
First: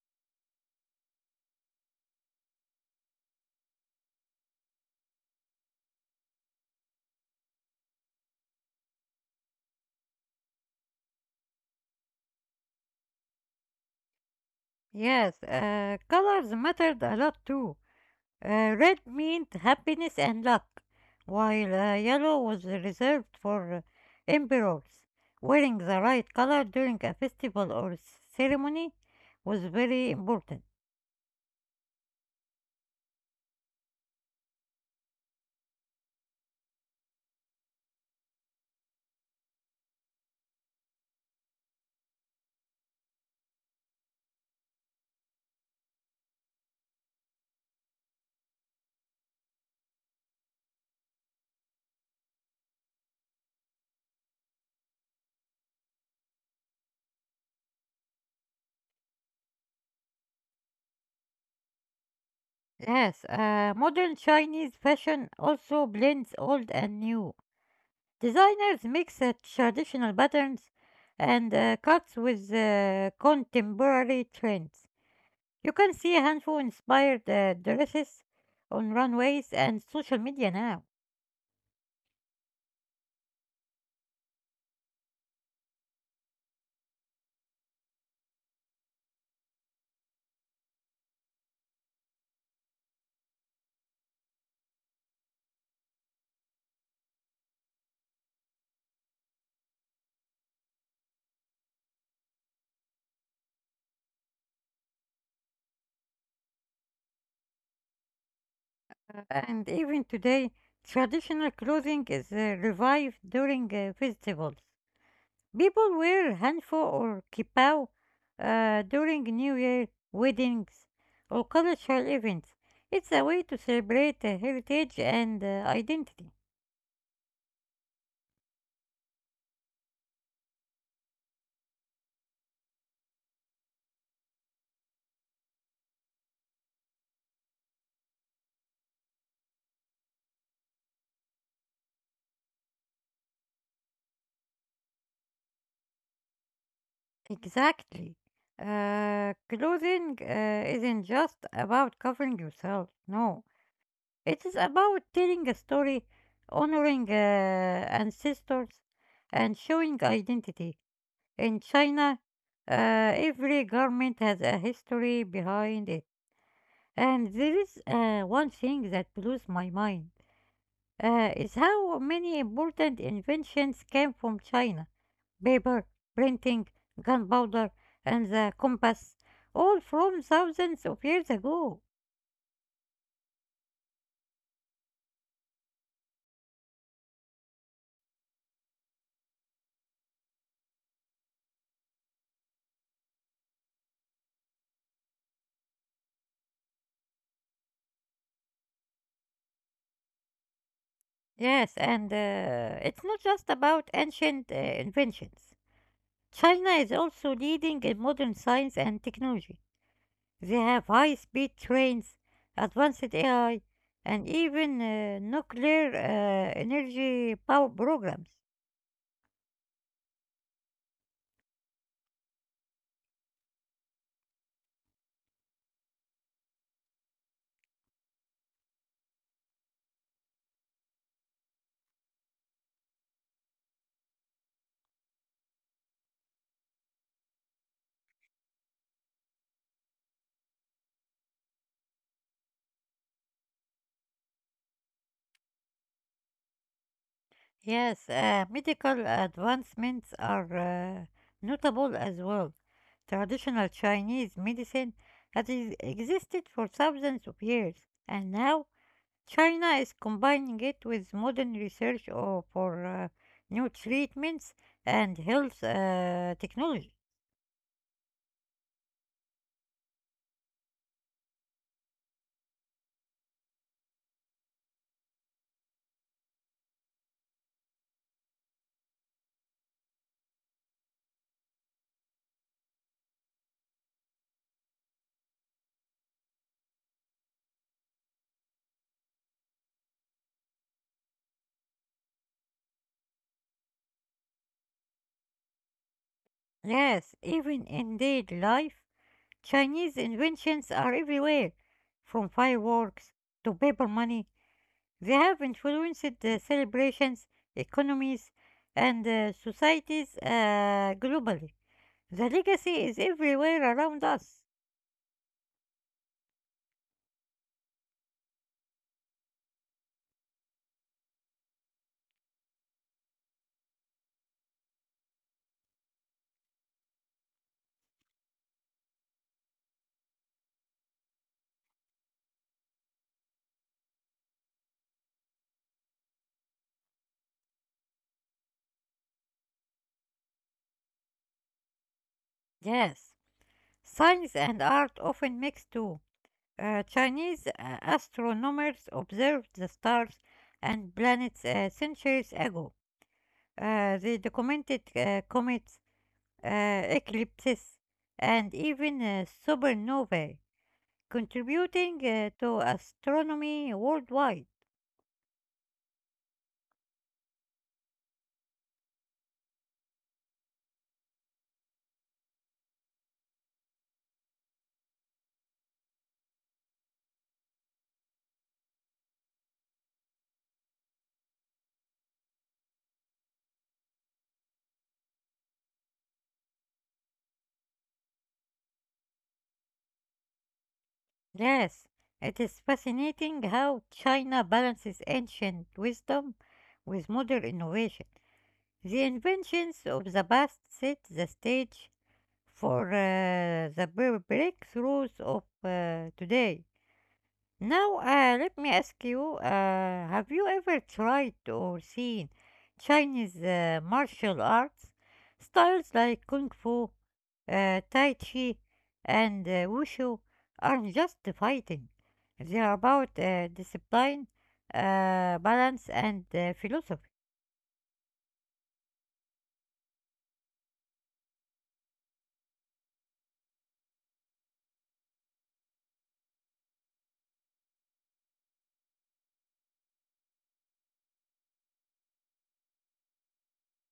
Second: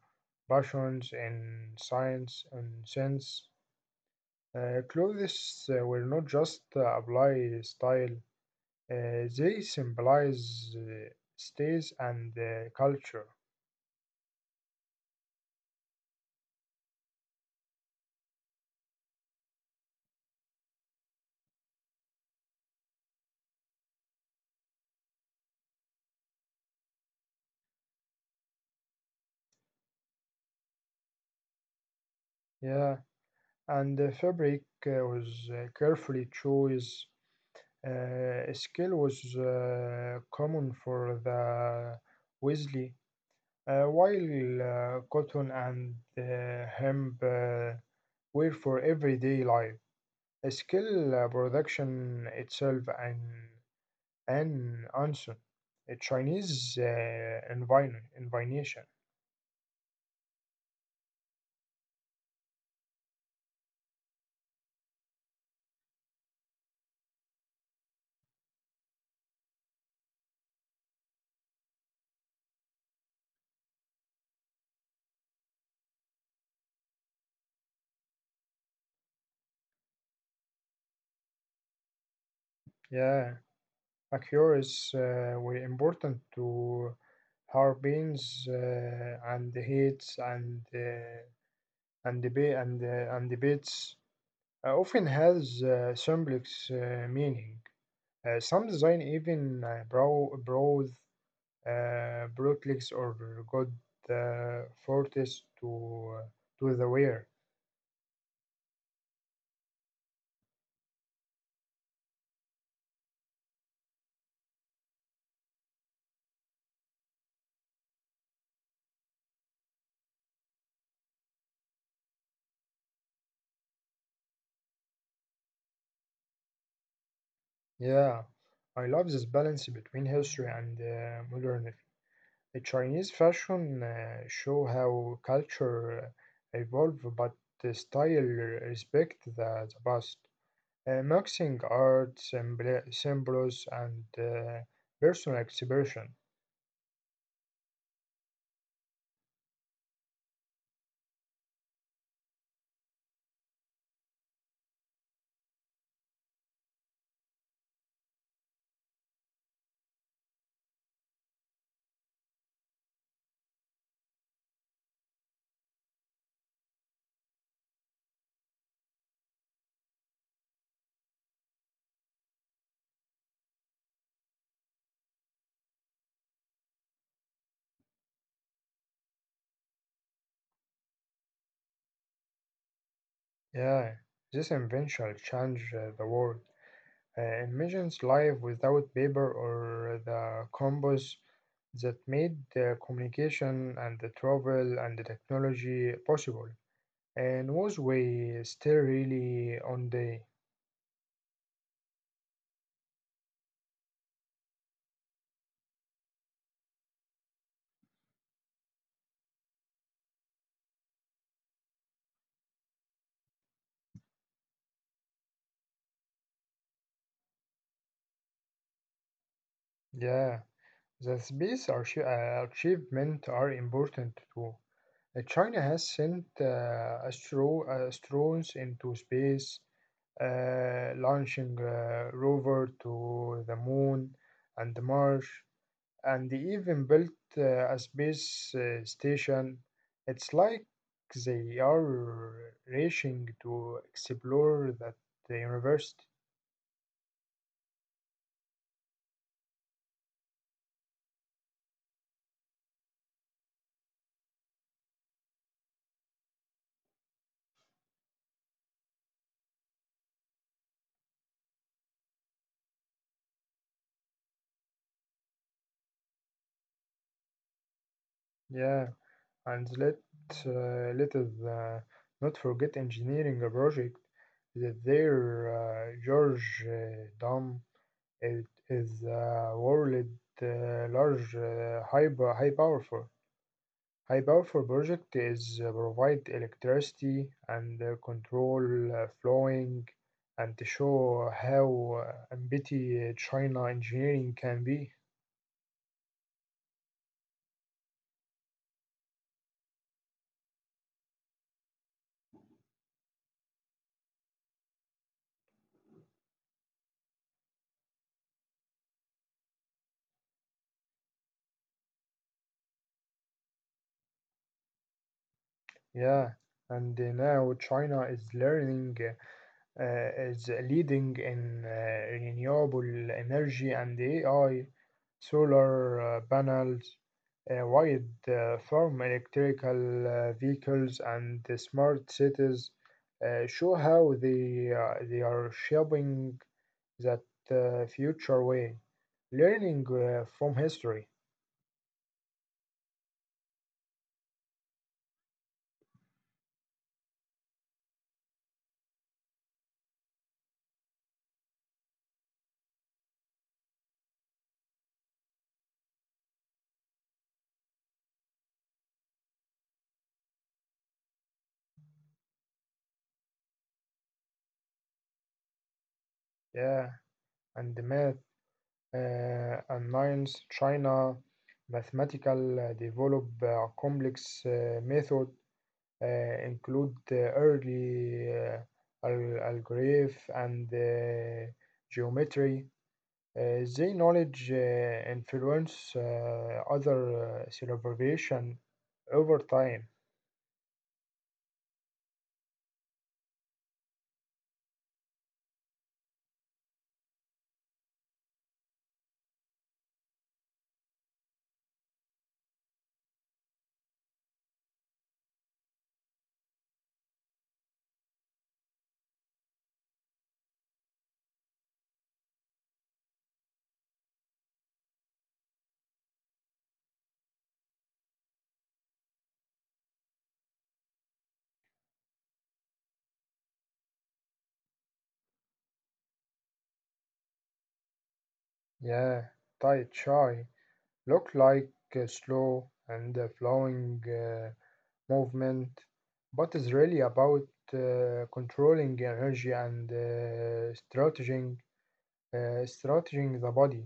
Speaker 2: passions in science and sense. Clothes will not just apply style, they symbolize states and culture.
Speaker 1: Yes, colors mattered a lot too. Red meant happiness and luck, while yellow was reserved for emperors. Wearing the right color during a festival or ceremony was very important.
Speaker 2: Yeah, and the fabric was carefully choice. Scale was common for the Weasley, while cotton and hemp were for everyday life. Scale production itself and an answer. A Chinese invention.
Speaker 1: Yes, modern Chinese fashion also blends old and new. Designers mix traditional patterns and cuts with contemporary trends. You can see Hanfu inspired dresses on runways and social media now.
Speaker 2: Yeah. Mercurius were important to Harbians and Heats and debate and debates often has symbolic meaning. Some design even brow broad, brooklegs or god forties to the wear.
Speaker 1: And even today, traditional clothing is revived during festivals. People wear hanfo or kippah during New Year, weddings, or cultural events. It's a way to celebrate heritage and identity.
Speaker 2: Yeah, I love this balance between history and modernity. A Chinese fashion show how culture evolve but the style respect the past, mixing art, symbols, and personal expression.
Speaker 1: Exactly. Clothing isn't just about covering yourself. No, it is about telling a story, honoring ancestors, and showing identity. In China, every garment has a history behind it. And there is one thing that blows my mind is how many important inventions came from China. Paper, printing, gunpowder, and the compass, all from thousands of years ago.
Speaker 2: Yeah, this invention changed the world. Imagines life without paper or the combos that made the communication and the travel and the technology possible. And was we still really on the.
Speaker 1: Yes, and it's not just about ancient inventions. China is also leading in modern science and technology. They have high-speed trains, advanced AI, and even nuclear energy power programs.
Speaker 2: Yeah, the space achievement are important too. China has sent astronauts into space, launching a rover to the moon and Mars, and they even built a space station. It's like they are racing to explore that the universe.
Speaker 1: Yes, medical advancements are notable as well. Traditional Chinese medicine has existed for thousands of years, and now China is combining it with modern research or for new treatments and health technology.
Speaker 2: Yeah. And let let us not forget engineering a project that their George Dam, it is world large high powerful project is provide electricity and control flowing and to show how ambitious China engineering can be.
Speaker 1: Yes, even in daily life, Chinese inventions are everywhere, from fireworks to paper money. They have influenced the celebrations, economies, and societies globally. The legacy is everywhere around us.
Speaker 2: Yeah, and now China is learning. Is leading in renewable energy and AI, solar panels, wide farm electrical vehicles, and the smart cities show how they are shaping that future way. Learning from history,
Speaker 1: Yes, science and art often mix too. Chinese astronomers observed the stars and planets centuries ago. They documented comets, eclipses, and even supernovae, contributing to astronomy worldwide.
Speaker 2: yeah, and the math, and science, China, mathematical develop complex method uh, include the early algebra and geometry. Their knowledge influence other civilization over time.
Speaker 1: Yes, it is fascinating how China balances ancient wisdom with modern innovation. The inventions of the past set the stage for the breakthroughs of today. Now, let me ask you, have you ever tried or seen Chinese martial arts styles like Kung Fu, Tai Chi, and Wushu aren't just fighting. They are about discipline, balance, and philosophy.
Speaker 2: Yeah, Tai Chi look like a slow and flowing movement, but is really about controlling energy and strategizing the body.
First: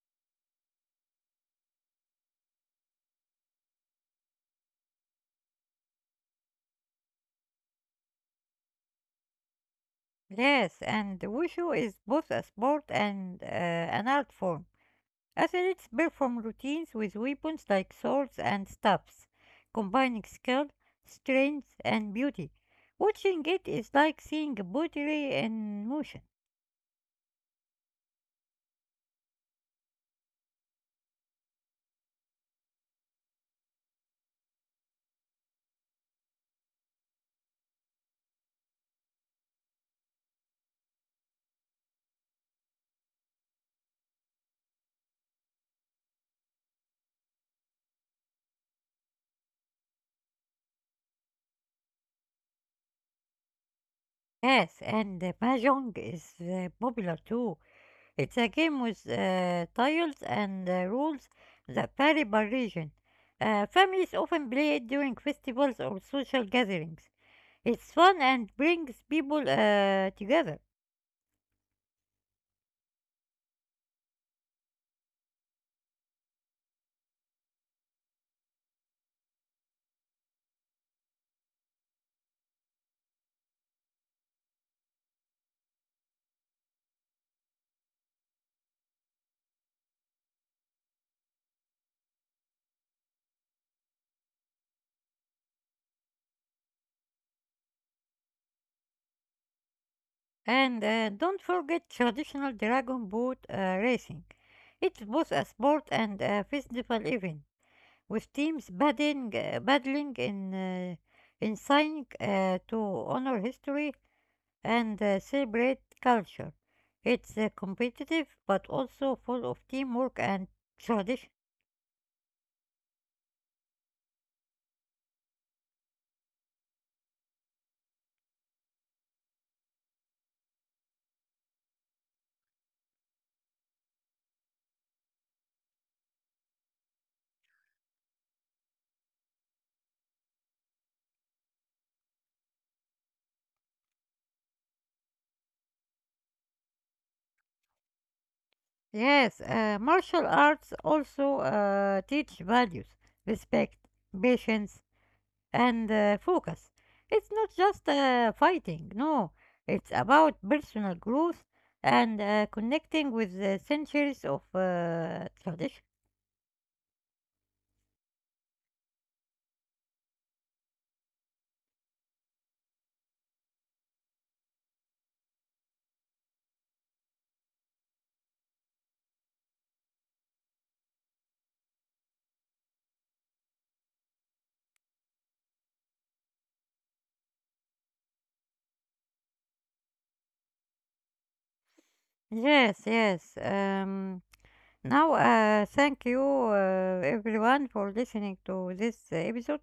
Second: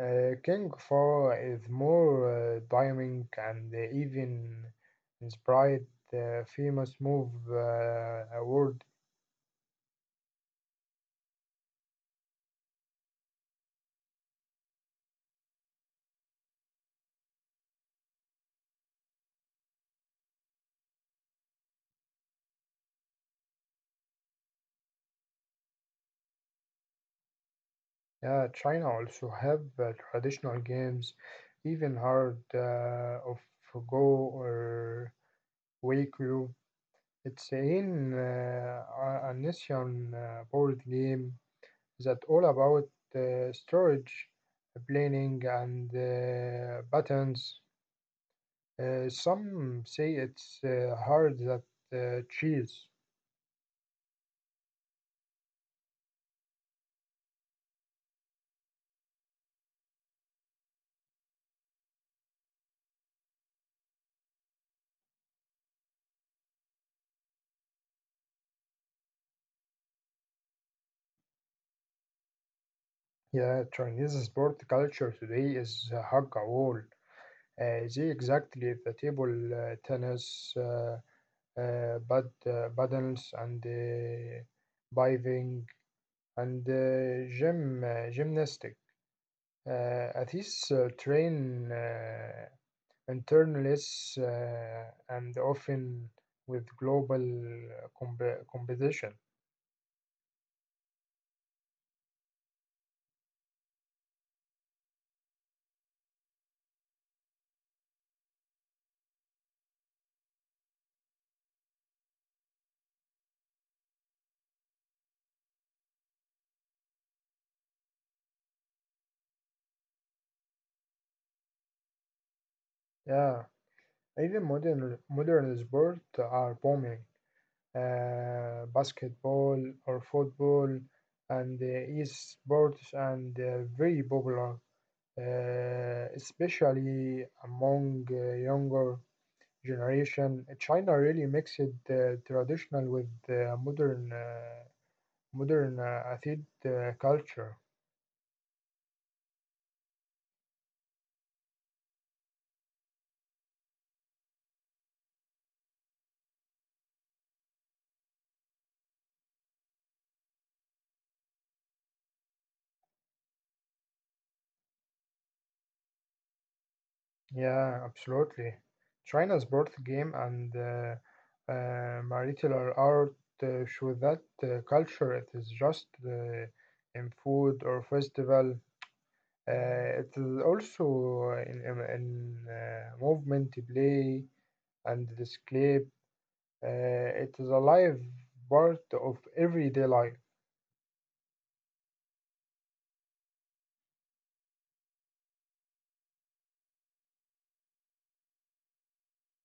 Speaker 2: King Far is more dynamic and even inspired the famous move award.
Speaker 1: Yes, and Wushu is both a sport and an art form. Athletes perform routines with weapons like swords and staffs, combining skill, strength, and beauty. Watching it is like seeing pottery in motion.
Speaker 2: Yeah, China also have traditional games, even hard of Go or Wakyu. It's a nation board game that all about storage, planning, and buttons. Some say it's hard that cheese.
Speaker 1: Yes, and Mahjong is popular too. It's a game with tiles and rules that vary by region. Families often play it during festivals or social gatherings. It's fun and brings people together.
Speaker 2: Yeah, Chinese sport culture today is hug a wall. They exactly the table tennis, paddles, and diving, and gym gymnastic. Uh, Athletes train internalists and often with global competition.
Speaker 1: And don't forget traditional dragon boat racing. It's both a sport and a festival event, with teams battling in sign to honor history and celebrate culture. It's competitive but also full of teamwork and tradition.
Speaker 2: Yeah. Even modern sports are booming. Basketball or football and esports and very popular, especially among younger generation. China really mixed traditional with modern athlete culture.
Speaker 1: Yes, martial arts also teach values, respect, patience, and focus. It's not just fighting, no, it's about personal growth and connecting with the centuries of tradition.
Speaker 2: Yeah, absolutely. China's birth game and martial art show that culture it is just in food or festival. Uh, it is also in movement, play, and display. It is a live part of everyday life.
Speaker 1: Yes, yes. Now, thank you everyone for listening to this episode.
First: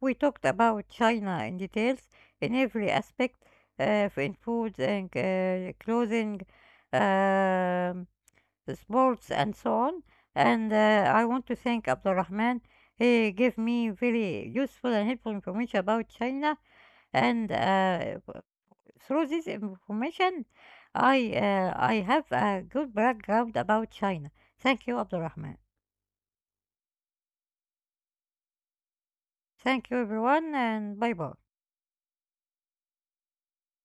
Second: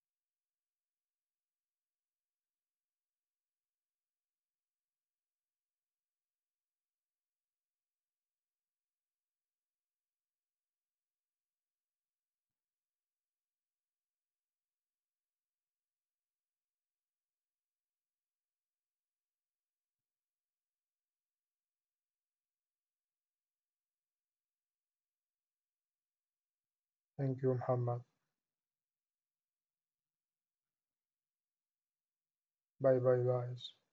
Speaker 1: We talked about China in details in every aspect, uh, in food and clothing. Um, the sports and so on. And I want to thank Abdulrahman. He gave me very useful and helpful information about China. And uh, w- Through this information, I have a good background about China. Thank you, Abdulrahman.
Speaker 2: Thank you, Muhammad.
Speaker 1: Thank you, everyone, and bye bye.
Speaker 2: Bye bye, guys.